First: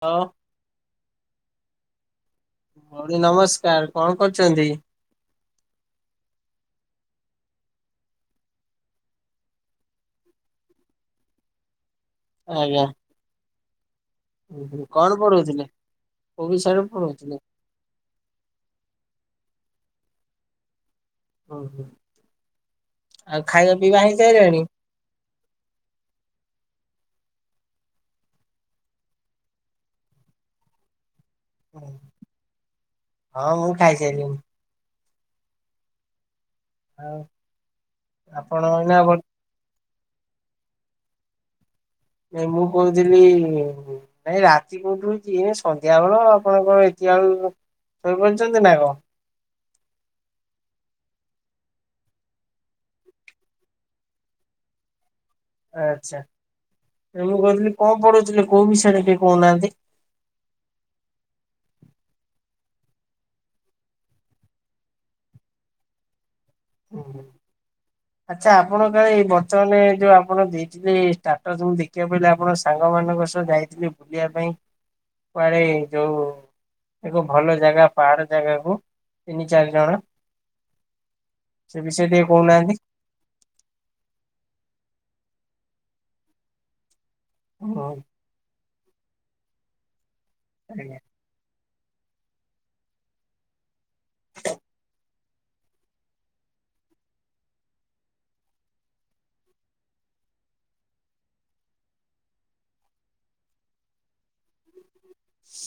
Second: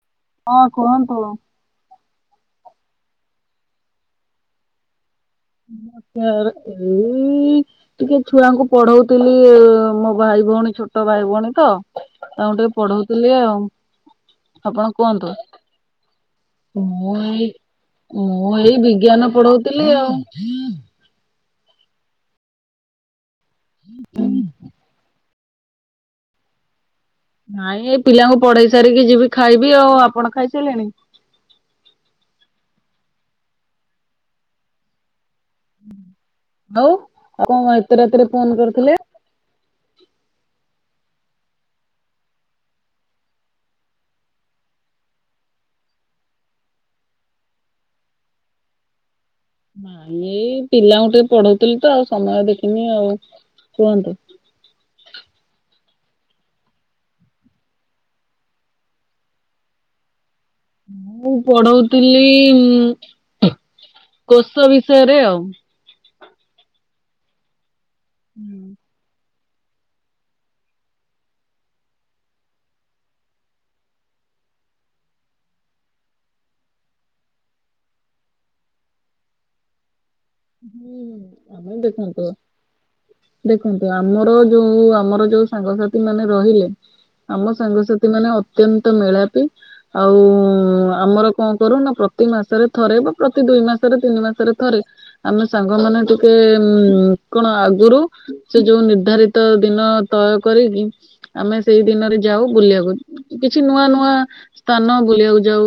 ଓ ହଁ କୁହନ୍ତୁ। ଭଉଣୀ ନମସ୍କାର କଣ କରୁଚନ୍ତି? ମୋତେ ଆର ଏଇ ଟିକେ ଛୁଆଙ୍କୁ ପଢଉଥିଲି ଏ ମୋ ଭାଇ ଭଉଣୀ ଛୋଟ ଭାଇ ଭଉଣୀ ତ। ତାଙ୍କୁ ଟିକେ ଆଜ୍ଞା ପଢଉଥିଲି ଆଉ। ହୁଁ ହୁଁ। ଆପଣ କଣ କୁହନ୍ତୁ ପଢଉଥିଲେ? କୋଉ ବିଷୟରେ ମୁଁ ପଢଉଥିଲେ? ଏଇ ମୁଁ ଏଇ ବିଜ୍ଞାନ ପଢଉଥିଲି ଆଉ। ଆଉ ଖାଇବା ପିଇବା ହେଇସାଇଲାଣି? ନାଇଁ ଏ ପିଲାଙ୍କୁ ପଢେଇ ସାରିକି ଯିବି ଖାଇବି ଆଉ। ଆପଣ ଖାଇସାଇଲେଣି? ହଁ ମୁଁ ଖାଇସାଇଲିଣି। ହଉ ଆଉ ଆପଣ କଣ ଏତେ ରାତିରେ ଫୋନ୍ ଆପଣ ଏଇନା କରିଥିଲେ? ବ ଏ ମୁଁ କହୁଥିଲି ଏ ରାତି କୋଉଠୁ ହେଇଚି ଏ ସନ୍ଧ୍ୟା ବେଳ ଆପଣ କଣ ଏତିକା ବଳୁ ଶୋଇପଡଛନ୍ତି ନା କ? ନାଇଁ ଏଇ ପିଲାଙ୍କୁ ଟିକେ ପଢଉଥିଲି ତ ଆଉ ସମୟ ଦେଖିନି ଆଉ କୁହନ୍ତୁ। ଆଚ୍ଛା ଏ ମୁଁ କହୁଥିଲି କଣ ପଢୁଉଥିଲେ କୋଉ ବିଷୟରେ ଟିକେ କହୁନାହାନ୍ତି? ମୁଁ ପଢଉଥିଲି ଉଁ, କୋଷ ବିଷୟରେ ଆଉ। ଓ ହଁ ଆଚ୍ଛା ଆପଣ ଏଇ ବର୍ତ୍ତମାନେ ଯୋଉ ଆପଣ ଦେଇଥିଲେ ଷ୍ଟାଟସ୍ ମୁଁ ଦେଖିବାକୁ ପାଇଲି ଆପଣ ସାଙ୍ଗମାନଙ୍କ ସହ ଯାଇଥିଲେ ବୁଲିବା ପାଇଁ କୁଆଡେ ଯୋଉ ଏକ ଭଲ ଜାଗା ପାହାଡ ଜାଗାକୁ ତିନି ଚାରି ଜଣ। ହୁଁ, ସେ ଆମେ ବିଷୟରେ ଟିକେ ଦେଖନ୍ତୁ କହୁନାହାନ୍ତି। ଦେଖନ୍ତୁ ଆମର ଯୋଉ ଆମର ଯୋଉ ସାଙ୍ଗସାଥି ମାନେ ରହିଲେ ଆମ ସାଙ୍ଗସାଥି ମାନେ ଅତ୍ୟନ୍ତ ମେଳାପି। ଆଉ ଉଁ, ଆଜ୍ଞା ଆମର କଣ କରୁ ନା ପ୍ରତି ମାସରେ ଥରେ ବା ପ୍ରତି ଦୁଇ ମାସରେ ତିନି ମାସରେ ଥରେ ଆମେ ସାଙ୍ଗମାନେ ଟିକେ ଉଁ, କଣ ଆଗରୁ ସେ ଯୋଉ ନିର୍ଦ୍ଧାରିତ ଦିନ ତୟ କରିକି ଆମେ ସେଇ ଦିନରେ ଯାଉ ବୁଲିବାକୁ କିଛି ନୂଆ ନୂଆ ସ୍ଥାନ ବୁଲିବାକୁ ଯାଉ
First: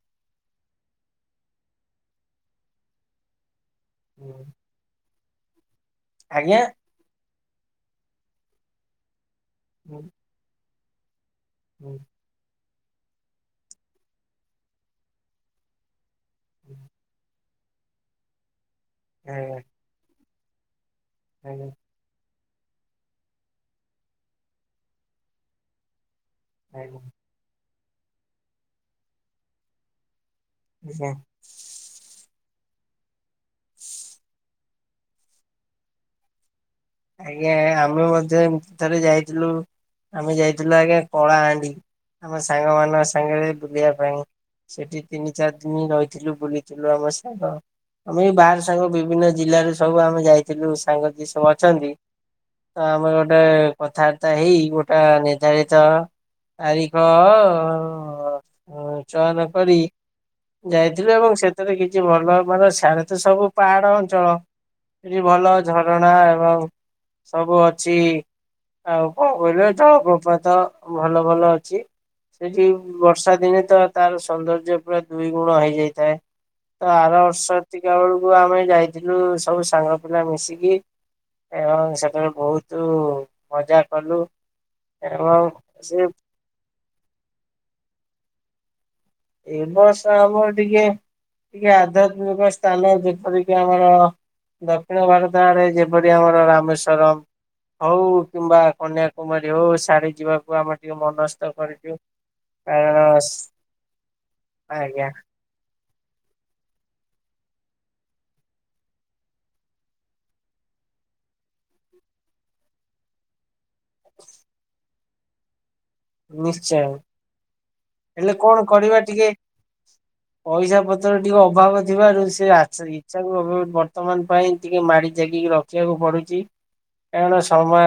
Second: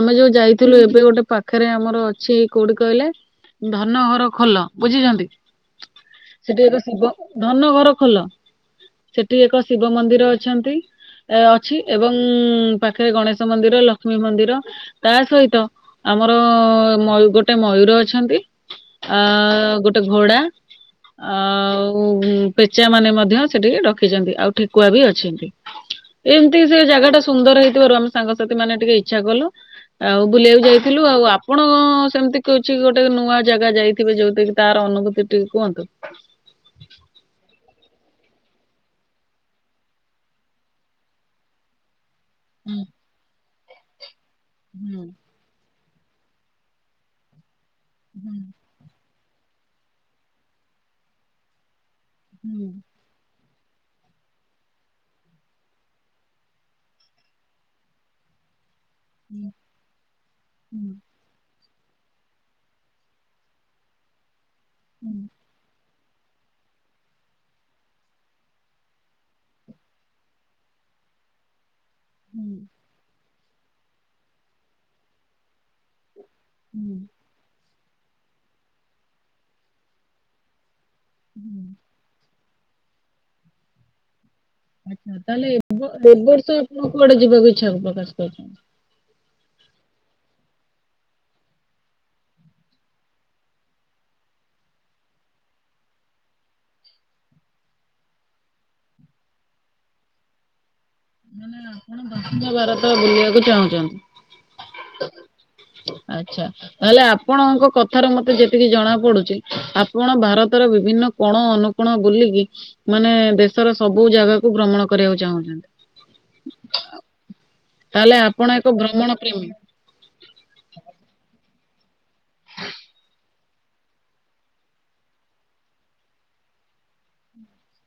ଆମେ ଯୋଉ ଯାଇଥିଲୁ ଏବେ ଗୋଟେ ପାଖରେ ଆମର ଅଛି କୋଉଠି କହିଲେ ଧନ ଘର ଖୋଲ ବୁଝିଚନ୍ତି ଆଜ୍ଞା ସେଠି ଏକ ଶିବ ଧନ ଘର ଖୋଲ, ସେଠି ଏକ ଶିବ ମନ୍ଦିର ଅଛନ୍ତି। ଏ ଅଛି ଏବଂ ପାଖରେ ଗଣେଶ ମନ୍ଦିର ଲକ୍ଷ୍ମୀ ମନ୍ଦିର ତା ସହିତ ଆମର ମ ଗୋଟେ ମୟୂର ଅଛନ୍ତି। ଅ ଗୋଟେ ଘୋଡ଼ା ଆଉ ପେଚା ମାନେ ମଧ୍ୟ ସେଠି ରଖିଚନ୍ତି ଆଉ ଠେକୁଆ ବି ଅଛନ୍ତି। ଏମିତି ସେ ଜାଗା ଟା ସୁନ୍ଦର ହେଇଥିବାରୁ ଆମେ ସାଙ୍ଗସାଥି ମାନେ ଟିକେ ଇଚ୍ଛା କଲୁ। ଆଉ ବୁଲିବାକୁ ଯାଇଥିଲୁ ଆଉ ଆପଣ ସେମିତି କିଛି ଗୋଟେ ନୂଆ ଜାଗା ଯାଇଥିବେ ଯଉଠିକିି ତାର ଅନୁଭୂତି ଟିକେ କୁହନ୍ତୁ। ଆଜ୍ଞା ଆମେ ମଧ୍ୟ ଏମତି ଥରେ ଯାଇଥିଲୁ। ଆମେ ଯାଇଥିଲୁ ଆଜ୍ଞା କଳାହାଣ୍ଡି। ଆମ ସାଙ୍ଗ ହୁଁ ମାନଙ୍କ ସାଙ୍ଗରେ ବୁଲିବା ପାଇଁ ସେଠି ତିନି ଚାରି ଦିନି ରହିଥିଲୁ ବୁଲିଥିଲୁ ଆମ ସେ, ଆମେ ଏ ବାହାର ସାଙ୍ଗ ବିଭିନ୍ନ ଜିଲ୍ଲାରୁ ସବୁ ଆମେ ଯାଇଥିଲୁ ସାଙ୍ଗ ଯିଏ ସବୁ ଅଛନ୍ତି ହୁଁ। ତ ଆମର ଗୋଟେ କଥାବାର୍ତ୍ତା ହେଇ ଗୋଟେ ନିର୍ଦ୍ଧାରିତ ତାରିଖ ଚୟନ କରି ଯାଇଥିଲୁ ଏବଂ ସେଥିରେ କିଛି ଭଲ ମାନେ ସିଆଡ଼େ ତ ସବୁ ପାହାଡ ଅଞ୍ଚଳ ଏଠି ଭଲ ଝରଣା ଏବଂ ସବୁ ଅଛି। ଆଉ କଣ କରିବା ତ ଜଳ ପ୍ରପାତ ଭଲ ଭଲ ଅଛି। ସେଠି ବର୍ଷା ଦିନେ ତ ତାର ସୌନ୍ଦର୍ଯ୍ୟ ପୁରା ଦୁଇ ଗୁଣ ହେଇଯାଇଥାଏ। ତ ହୁଁ, ଆର ବର୍ଷ ଏତିକା ବେଳକୁ ଆମେ ଯାଇଥିଲୁ ସବୁ ସାଙ୍ଗ ପିଲା ମିଶିକି ହୁଁ। ଏବଂ ସେଠାରେ ବହୁତ ମଜା କଲୁ। ଆଚ୍ଛା ଏବଂ ତାହେଲେ ଏ ସେ ବର୍ ଏବର୍ଷ ଆପଣ କୁଆଡେ ଯିବାକୁ ଇଚ୍ଛା ପ୍ରକାଶ କରିଚନ୍ତି? ଏ ବର୍ଷ ଆମର ଟିକେ ଟିକେ ଆଧ୍ୟାତ୍ମିକ ସ୍ଥାନ ଯେପରିକି ଆମର ଦକ୍ଷିଣ ଭାରତ ଆରେ ଯେପରି ଆମର ରାମେଶ୍ଵରମ। ହଉ କିମ୍ବା କନ୍ୟାକୁମାରୀ ହଉ ସିଆଡ଼େ ଯିବାକୁ ଆମର ଟିକେ ମନସ୍ଥ ମାନେ କରିଚୁ କାରଣ ଚାହୁଛନ୍ତି ଆଜ୍ଞା ଆଛା। ତାହେଲେ ଆପଣଙ୍କ କଥାର ମତେ ଯେତିକି ଜଣା ପଡୁଚି ଆପଣ ଭାରତର ବିଭିନ୍ନ କଣ ଅନୁ କୋଣ ବୁଲିକି ମାନେ ଦେଶର ସବୁ ଜାଗାକୁ ଭ୍ରମଣ କରିବାକୁ ଚାହୁଁଚନ୍ତି। ନିଶ୍ଚୟ ତାହେଲେ ହେଲେ ଆପଣ କଣ ଏକ କରିବା ଭ୍ରମଣ ଟିକେ ପ୍ରେମୀ। ପଇସା ପତ୍ର ଟିକେ ଅଭାବ ଥିବାରୁ ସେ ଆଛ ଇଚଛାକୁ ବର୍ତ୍ତମାନ ପାଇଁ ଟିକେ ମାଡି ଜାଗିକି ରଖିବାକୁ ପଡୁଚି। ଏଣ ସମୟ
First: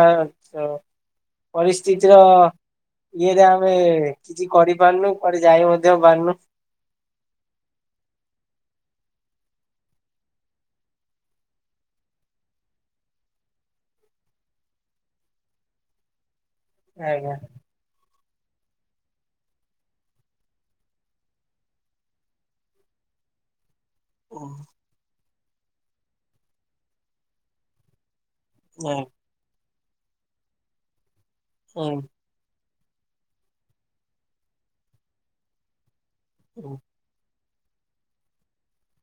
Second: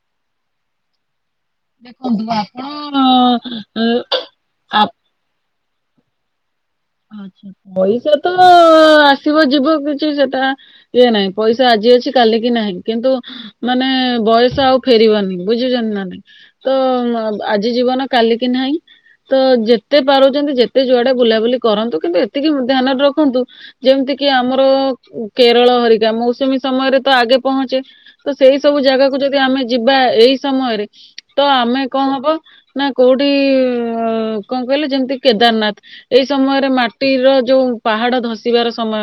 ତ ପରିସ୍ଥିତିର ଦେଖନ୍ତୁ ଆପଣ ଇଏରେ ଆମେ ଅ, କିଛି ଆ କରିପାରୁନି କୁଆଡ଼େ ଯାଇ ମଧ୍ୟ ପାରୁନୁ। ଆଛା ପଇସା ତ ଆସିବ ଯିବ କିଛି ସେଟା ଇଏ ନାହିଁ ପଇସା ଆଜି ଅଛି କାଲି କି ନାହିଁ କିନ୍ତୁ ମାନେ ବୟସ ଆଉ ଫେରିବନି ବୁଝିଚନ୍ତି ନା ନାଇଁ ତ ଆ ଆଜ୍ଞା। ଆଜି ଜୀବନ କା କି ନାହିଁ ତ ଯେତେ ପାରୁଛନ୍ତି ଯେତେ ଯୁଆଡେ ବୁଲାବୁଲି କରନ୍ତୁ କିନ୍ତୁ ଏତିକି ଧ୍ୟାନରେ ରଖନ୍ତୁ ଯେମିତି କିି ଆମର କେରଳ ହରିକା ମୌସୁମୀ ସମୟରେ ତ ଆଗେ ପହଞ୍ଚେ ତ ସେଇ ସବୁ ଜାଗାକୁ ଆଜ୍ଞା ଯଦି ଆମେ ଯିବା ଏଇ ସମୟରେ ତ ଆମେ କଣ ହବ ନା କୋଉଠି କଣ କହିଲେ ଯେମିତି କେଦାରନାଥ ଏଇ ସମୟରେ ମା ଟିର ଯୋଉ ପାହାଡ ଧସିବାର ସମୟ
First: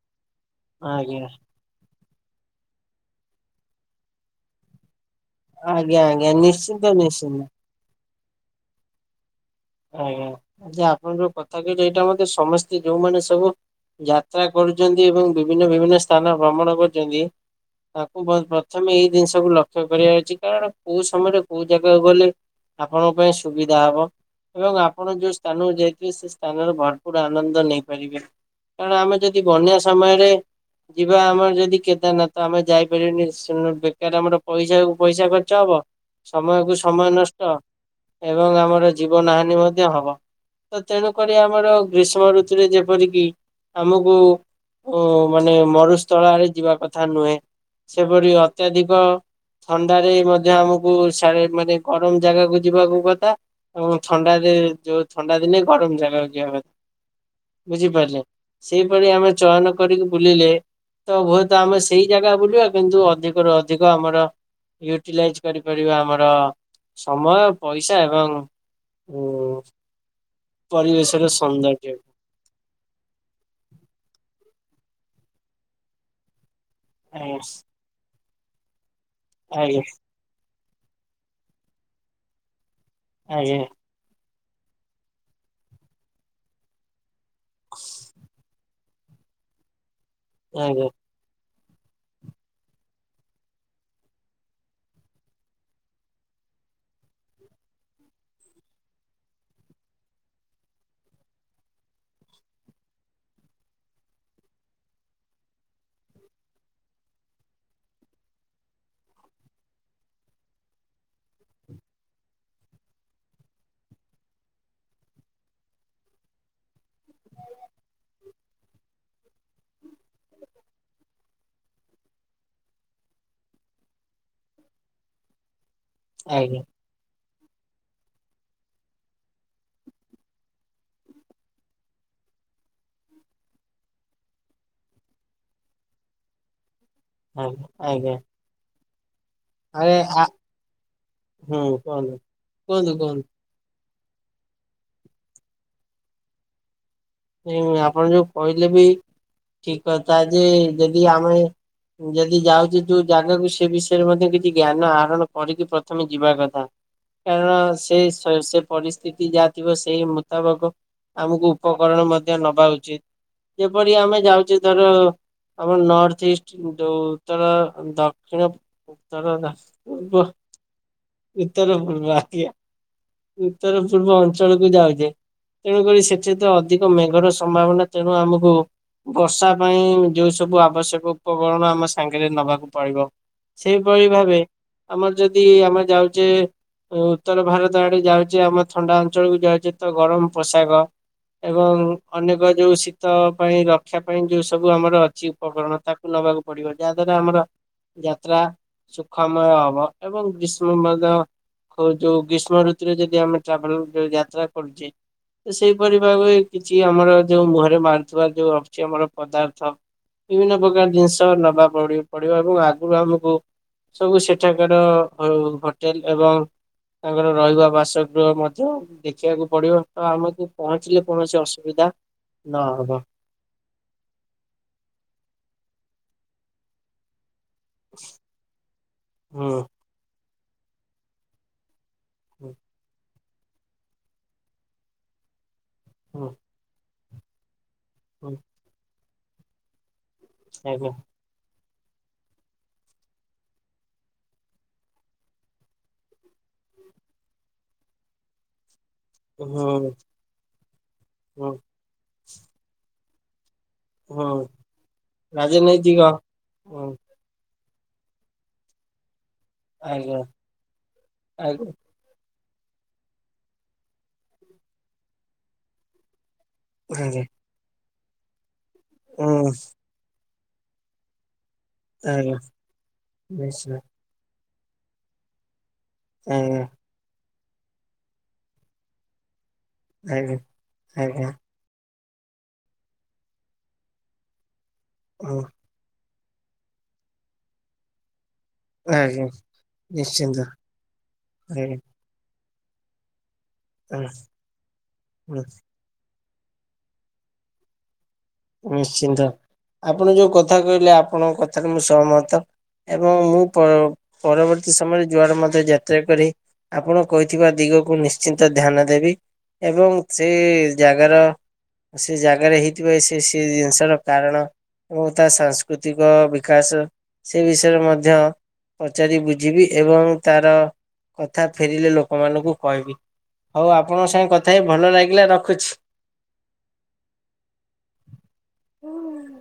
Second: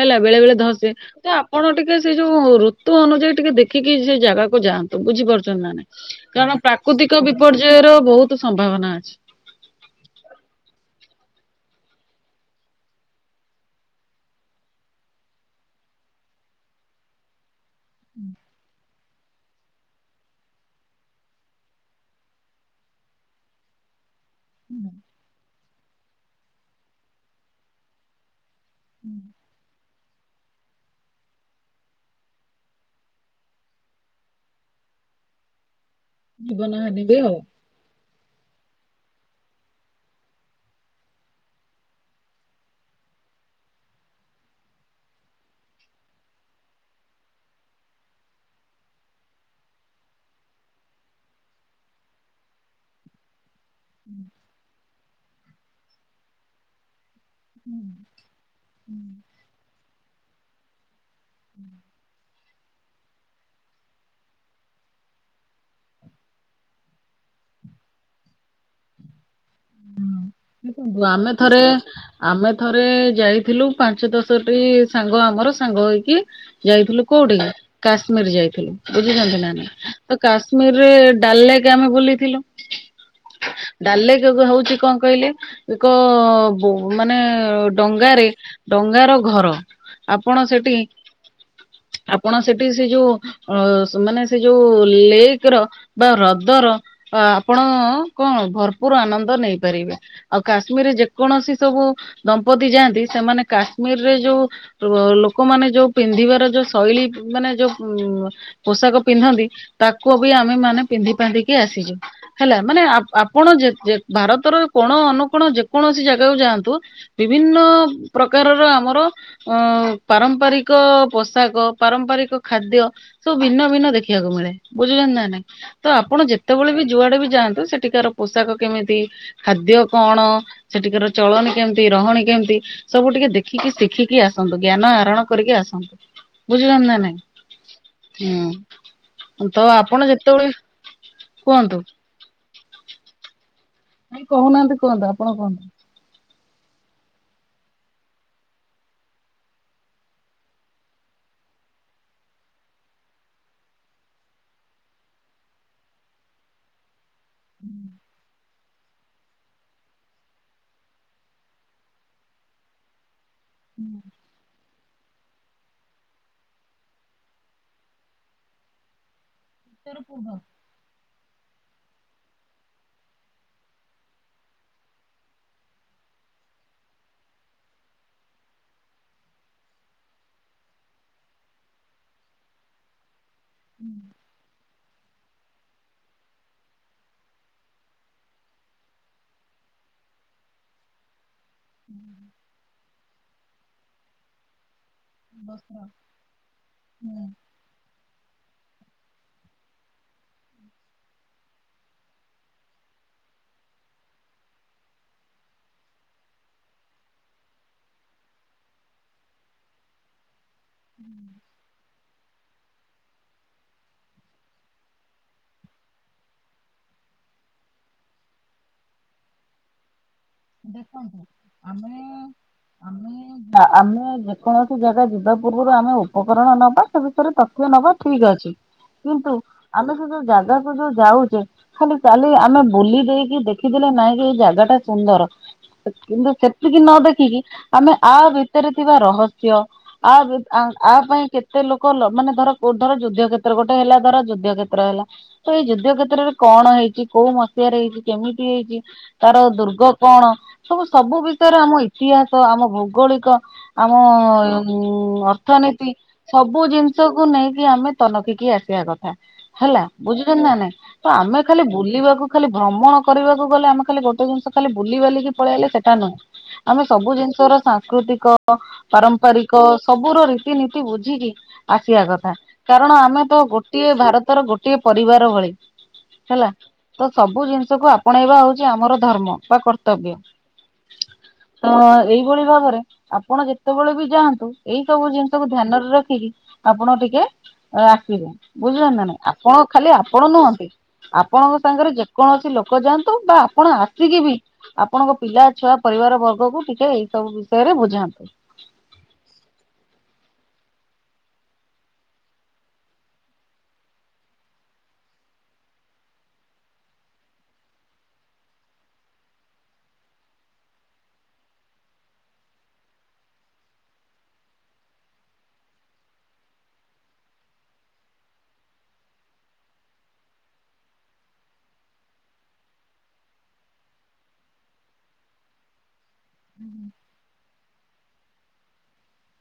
ହେଲା ବେଳେ ବେଳେ ଧସେ ଆଜ୍ଞା ତ ଆଜ୍ଞା ଆପଣ ଟିକେ ସେ ଯୋଉ ଋତୁ ଅନୁଯାୟୀ ଟିକେ ଦେଖିକି ସେ ଜାଗାକୁୁ ଯାଆନ୍ତୁ ବୁଝି ପାରୁଚ ନ୍ତି ନା ଆଜ୍ଞା ନାଇଁ ଆଜ୍ଞା କାରଣ ନିଶ୍ଚିନ୍ତ ପ୍ରାକୃତିକ ନିଶ୍ଚିନ୍ତ ବିପର୍ଯ୍ୟୟ ର ବହୁତ ସମ୍ଭାବନା ଅଛି। ଆଜ୍ଞା, ଯା ଆପଣ ଯଉ କଥା କହିଲେ, ଏଇଟା ମତେ ସମସ୍ତେ ଯୋଉଁମାନେ ସବୁ ଯାତ୍ରା କରୁଛନ୍ତି ଏବଂ ବିଭିନ୍ନ ବିଭିନ୍ନ ସ୍ଥାନ ଭ୍ରମଣ କରୁଛନ୍ତି। ତାଙ୍କୁ ପ୍ର-ପ୍ରଥମେ ଏଇ ଜିନିଷକୁୁ ଲକ୍ଷ୍ୟ କରିବା ଅଛି। କାରଣ କୋଉ ସମୟରେ, କୋଉ ଜାଗାକୁ ଗଲେ ଆପଣଙ୍କ ପାଇଁ ସୁବିଧା ହବ? ଏବଂ ଆପଣ ଯୋଉ ସ୍ଥାନକୁ ଯାଇଥିବେ, ସେ ସ୍ଥାନରେ ଭରପୁର ଆନନ୍ଦ ନେଇପାରିବେ। କାରଣ ଆମେ ଯଦି ବନ୍ୟା ସମୟରେ ଯିବା ଆମର ଯଦି କେଦାରନାଥ ତ ଆମେ ଯାଇପାରିବାନି, ସୁନୁ ବେକାର ଆମର ପଇସାକୁ ପଇସା ଖର୍ଚ୍ଚ ହବ। ସମୟକୁ ସମୟ ନଷ୍ଟ ଏବଂ ଆମର ଜୀବନ ହାନି ମଧ୍ୟ ହବ। ତ ତେଣୁ କରି ଆମର ଗ୍ରୀଷ୍ମ ଋତୁରେ ଯେପରିକି, ଆମକୁ ଉଁ ମାନେ ମରୁସ୍ଥଳ ଆରେ ଯିବା କଥା ନୁହେଁ। ସେପରି ଅତ୍ୟଧିକ ଥଣ୍ଡାରେ ମଧ୍ୟ ଆମକୁ ସିଆଡ଼େ, ମାନେ ଗରମ ଜାଗାକୁ ଯିବାକୁ କଥା ଏବଂ ଥଣ୍ଡାରେ ଯୋଉ ଥଣ୍ଡା ଦିନେ ଗରମ ଜାଗାକୁ ଯିଆ କଥା। ବୁଝିପାରିଲେ, ସେଇଭଳି ଆମେ ଚୟନ କରିକି ବୁଲିଲେ ତ ହୁଏତ, ଆମେ ସେଇ ଜାଗା ବୁଲିବା କିନ୍ତୁ, ଅଧିକରୁୁ ଅଧିକ ଆମର ୟୁଟିଲାଇଜ୍ କରିପାରିବା ଆମର, ସମୟ ପଇସା ଏବଂ ଓ-ଓ ଦେଖନ୍ତୁ, ଆମେ ଥରେ ଆମେ ଥରେ ଯାଇଥିଲୁ, ପାଞ୍ଚ ଦଶଟି ସାଙ୍ଗ ଆମର ସାଙ୍ଗ ହେଇକି ଯାଇଥିଲୁ କୋଉଠିକି? ଆଜ୍ଞା କାଶ୍ମୀର ଯାଇଥିଲୁ। ବୁଝୁଛନ୍ତି ନା ନାଇଁ ଆଜ୍ଞା ତ କାଶ୍ମୀରରେ ଡାଲ୍ ଲେକ୍, ଆମେ ବୁଲିଥିଲୁ। ଆଜ୍ଞା! ଡାଲ୍ ଲେକ୍ କ ହଉଛି କଣ କହିଲେ? ଏକ ବ ମାନେ ଡଙ୍ଗାରେ ଡଙ୍ଗାର ଘର ଆପଣ ସେଠି, ଆଜ୍ଞା ଆପଣ ସେଠି ସେ, ଯୋଉଁ ଅ ମାନେ, ସେ ଯୋଉ ଲେକ୍ ର ବା ହ୍ରଦର ଅ ଆପଣ କଣ? ଭର୍ ପୁର୍ ଆନନ୍ଦ ନେଇପାରିବେ। ଆଉ, କାଶ୍ମୀରରେ ଯେକୌଣସି ସବୁ ଦମ୍ପତି ଯାଆନ୍ତି, ସେମାନେ କାଶ୍ମୀରରେ ଯୋଉ ଲୋକମାନେ ଯଉ ପିନ୍ଧିବାର, ଯଉ ଶୈଳୀ ମାନେ ଯଉ ଉଁ-ମ୍ ପୋଷାକ ପିନ୍ଧନ୍ତି! ତାକୁ ଅବି ଆମେ ମାନେ ପିନ୍ଧି ପାନ୍ଧିକି ଆସିଛୁ। ହେଲା, ମାନେ ଆ-ଆପଣ ଯେ-ଯେ ଭାରତର କୋଣ ଅନୁକୋଣ ଯେକୌଣସି ଜାଗାକୁ ଯାଆନ୍ତୁ। ବିଭିନ୍ନ ପ୍ରକାରର ଆମର ଅ ପାରମ୍ପାରିକ ପୋଷାକ, ପାରମ୍ପାରିକ ଖାଦ୍ୟ ସବୁ ଭିନ୍ନ ଭିନ୍ନ ଦେଖିବାକୁ ମିଳେ। ବୁଝୁଛନ୍ ନା ନାଇଁ। ତ ଆପଣ ଆଜ୍ଞା ଯେତେବେଳେ ବି ଯୁଆଡେ ବି ଯାଆନ୍ତୁ! ସେଠିକାର ପୋଷାକ କେମିତି, ଖାଦ୍ୟ, କଣ? ସେଠିକାର ଚଳନି କେମିତି? ରହଣି କେମିତି? ସବୁ ଟିକେ ଦେଖିକି ଶିଖିକି ଆସନ୍ତୁ। ଜ୍ଞାନ ଆହରଣ କରିକି ଆସନ୍ତୁ। ବୁଝୁଛନ୍ ନାଇଁ? ଆଜ୍ଞା, ଆଜ୍ଞା! ହୁଁ, ତ ଆରେ ଆପଣ ଯେତେବେଳେ, କୁହନ୍ତୁ। କୁହନ୍ତୁ, କୁହନ୍ତୁ। ନାଇଁ, କହୁନାହାଁନ୍ତି! କୁହନ୍ତୁ, ଆପଣ କୁହନ୍ତୁ। ନାଇଁ, ଆପଣ ଯୋଉ କହିଲେ ବି ଠିକ୍ କଥା ଯେ, ଯଦି ଆମେ ଯଦି ଯାଉଛି, ଯୋଉ ଜାଗାକୁ, ସେ ବିଷୟରେ ମଧ୍ୟ କିଛି ଜ୍ଞାନ ଆହରଣ କରିକି ପ୍ରଥମେ ଯିବା କଥା। କାରଣ, ସେ ସେ ପରିସ୍ଥିତି ଯାହାଥିବ, ସେଇ ମୁତାବକ ଆମକୁ ଉପ କରଣ ମଧ୍ୟ ନବା ଉଚିତ୍। ଯେପରି ଆମେ ଯାଉଛେ ଧର, ଆମର ନର୍ଥ ଇଷ୍ଟ ଯୋଉ, ତର ଦକ୍ଷିଣ ଉତ୍ତର ଧା ସେଆରୁ ପୁହ। ଉତ୍ତର ପୂର୍ବ, ଆତ୍ୟା, ଉତ୍ତର ପୂର୍ବ ଅଞ୍ଚଳକୁ ଯାଉଛେ। ତେଣୁକରି ସେଠିତ ଅଧିକ ମେଘର ସମ୍ଭାବନା! ତେଣୁ ଆମକୁ ବର୍ଷା ପାଇଁ, ଯୋଉ ସବୁ ଆବଶ୍ୟକ ଉପକରଣ ଆମ ସାଙ୍ଗରେ ନବାକୁ ପଡିବ। ସେଇଭଳି ଭାବେ ଆମର ଯଦି ଆମେ ଯାଉଚେ ଓ ଉତ୍ତର ଭାରତ ଆଡ଼େ ଯାଉଚେ ଆମେ ଥଣ୍ଡା ଅଞ୍ଚଳକୁ ଯାଉଚେ ତ ଗରମ ପୋଷାକ ଏବଂ ଅନେକ ଯୋଉ ଶୀତ ପାଇଁ ରକ୍ଷା ପାଇଁ ଯୋଉ ସବୁ ଆମର ଚି ଉପକରଣ ତାକୁ ନବାକୁ ପଡ଼ିବ ଯାହା ଦ୍ଵାରା ଆମର ଯାତ୍ରା ସୁଖମୟ ହବ ଏବଂ ଗ୍ରୀଷ୍ ମୁ ମଦ ଖୋ ଯୋଉ ଗୀଷ୍ମ ଋତୁରେ ଯଦି ଆମେ ଟ୍ରାଭେଲ୍ ଯୋଉ ଯାତ୍ରା କରୁଚେ ତ ସେଇପରି ଭାବେ କିଛି ଆମର ଯୋଉ ମୁହରେ ମାରୁଥିବା ଯୋଉ ଆସୁଚି ଆମର ପଦାର୍ଥ ହ ବିଭିନ୍ନ ପ୍ରକାର ଜିନିଷ ନବା ପଡ଼ି ପଡ଼ିବ ଏବଂ ଆଗୁରୁ ଆମୁକୁ ସବୁ ସେଠାକାର ଅଉ ହୋଟେଲ ଏବଂ ତାଙ୍କର ରହିବା ବାସଗୃହ ମଧ୍ୟ ଦେଖିବାକୁ ପଡ଼ିବ ଆ ଆମେକୁ ପହଞ୍ଚିଲେ କୌଣସି ଅସୁବିଧା ନହବ। ନାଁ ଆମେ ଯେକୌଣସି ଜାଗା ଯିବା ପୂର୍ବରୁ ଆମେ ଉପକରଣ ନବା ସେ ବିଷୟରେ ତ ତିଅ ନବା ଠିକ୍ ଅଛି କିନ୍ତୁ ହୁଁ। ଆମେ ସେ ଯୋଉ ଜାଗାକୁ ଯୋଉ ଯାଉଚେ ଖାଲି ଚାଲି ହୁଁ ଆମେ ବୁଲି ଦେଇକି ଦେଖିଦେଲେ ନାଇଁ ଯେ ଏଇ ଜାଗାଟା ସୁନ୍ଦର। ହେ ହୁଁ କିନ୍ତୁ ସେତିକି ନ ଦେଖିକି ଆମେ ଆ ହୁଁ ଭିତରେ ଥିବା ରହସ୍ୟ ଆ ବ୍ୟ ଆ ଆଜ୍ଞା ଆ ପାଇଁ କେ ଟେ ଲୋକ ଲ ମାନେ ଧର କୋଉ ଧର ଯୁଦ୍ଧ୍ୟ କ୍ଷେତ୍ର ଗୋଟେ ହେଲା ଧର ଯୁଦ୍ଧ୍ୟ କ୍ଷେତ୍ର ହେଲା ତ ଏଇ ଯୁଦ୍ଧ୍ୟ କ୍ଷେତ୍ରରେ କଣ ହେଇଚି କୋଉ ମସିହାରେ ହେଇଚି କେମିତି ହେଇଚି ତାର ହୁଁ ଦୁର୍ଗ ହୁଁ କଣ ସବୁ ସବୁ ବିଷୟରେ ଆମ ଇତିହାସ ଆମ ଭୌଗୋଳିକ ଆମ ହୁଁ ଉ ଅର୍ଥନୀତି ରାଜନୈତିକ ସବୁ ହୁଁ ଜିନ୍ଷ କୁ ନେଇକି ଆମେ ତନଖିକି ଆସିବା କଥା। ହେଲା ଆଜ୍ଞା ବୁଝୁଚନ୍ତି ନାଁ ନାଇଁ ତ ଆମେ ଖାଲି ଆଜ୍ଞା ବୁଲିବାକୁ ଖାଲି ଭ୍ରମଣ କରିବାକୁ ଗଲେ ଆମେ ଖାଲି ଗୋଟେ ଜିନିଷ ଖାଲି ବୁଲିିବାଲିକି ପଳିଆଇଲେ ସେଟା ନୁହେଁ। ଆମେ ସବୁ ଆଜ୍ଞା ଜିନିଷର ସାଂସ୍କୃତିକ ଉଁ ପାରମ୍ପାରିକ ସବୁର ରୀତିନୀତି ବୁଝିକି ଆସିବା କଥା ଆଜ୍ଞା କାରଣ ଆମେ ତ ନିଶ୍ଚୟ ଗୋଟିଏ ଭାରତର ଗୋ ଟିଏ ପରିବାର ଭଳି ହେଲା ଆଜ୍ଞା ତ ସବୁ ଜିନିଷକୁ ଆପଣେଇବା ହୋଉଚି ଆମର ଧର୍ମ। ବା କର୍ତ୍ତବ୍ୟ। ଆଜ୍ଞା ଆଜ୍ଞା ତ ଏଇଭଳି ଭାବରେ ଆପଣ ଯେତୋବେଳେ ବି ଯାଆନ୍ତୁ ଏଇ ସବୁ ଉଁ ଜିନିଷକୁ ଧ୍ୟାନରେ ରଖିକି ଆପଣ ଟିକେ ଆସିବେ। ବୁଝିିଲଣି ନାଁ ନାଇଁ ଆଜ୍ଞା ଆପଣ ଖାଲି ଆପଣ ଖାଲି ନିଶ୍ଚିନ୍ତ ନୁହନ୍ତି ଆପଣଙ୍କ ଆଜ୍ଞା ସାଙ୍ଗରେ ଯେ କୌଣସି ଲୋକ ଯାଆନ୍ତୁ ବା ଆପଣ ଉଁ ଆସିକି ବି ଆପଣଙ୍କ ଉଁ ପିଲା ଛୁଆ ପରିବାର ବର୍ଗକୁ ଟିକେ ଏଇ ସବୁ ବିଷୟରେ ବୁଝାନ୍ତୁ। ନିଶ୍ଚିନ୍ତ ଆପଣ ଯୋଉ କଥା କହିଲେ ଆପଣଙ୍କ କଥାରେ ମୁଁ ସହମତ। ଏବଂ ମୁଁ ପର ପରବର୍ତ୍ତୀ ସମୟରେ ଯୁଆର ମଧ୍ୟ ଯାତ୍ରା କରେ ଆପଣ କହିଥିବା ଦିଗକୁ ନିଶ୍ଚିନ୍ତ ଧ୍ୟାନ ଦେବି। ଏବଂ ସେ ଜାଗାର ସେ ଜାଗାରେ ହେଇଥିବା ଏସ୍ ଏ ସିଏ ଜିନିଷର କାରଣ ଓ ତା ସାଂସ୍କୃତିକ ବିକାଶ ସେ ବିଷୟରେ ମଧ୍ୟ ପଚାରି ବୁଝିବି ଏବଂ ତାର କଥା ଫେରିଲେ ଲୋକମାନଙ୍କୁ କହିବି। ହଉ ଆପଣଙ୍କ ସାଙ୍ଗେ କଥା ହେଇ ଭଲ ଲାଗିଲା ରଖୁଛି। ହୁଁ। ହୁଁ।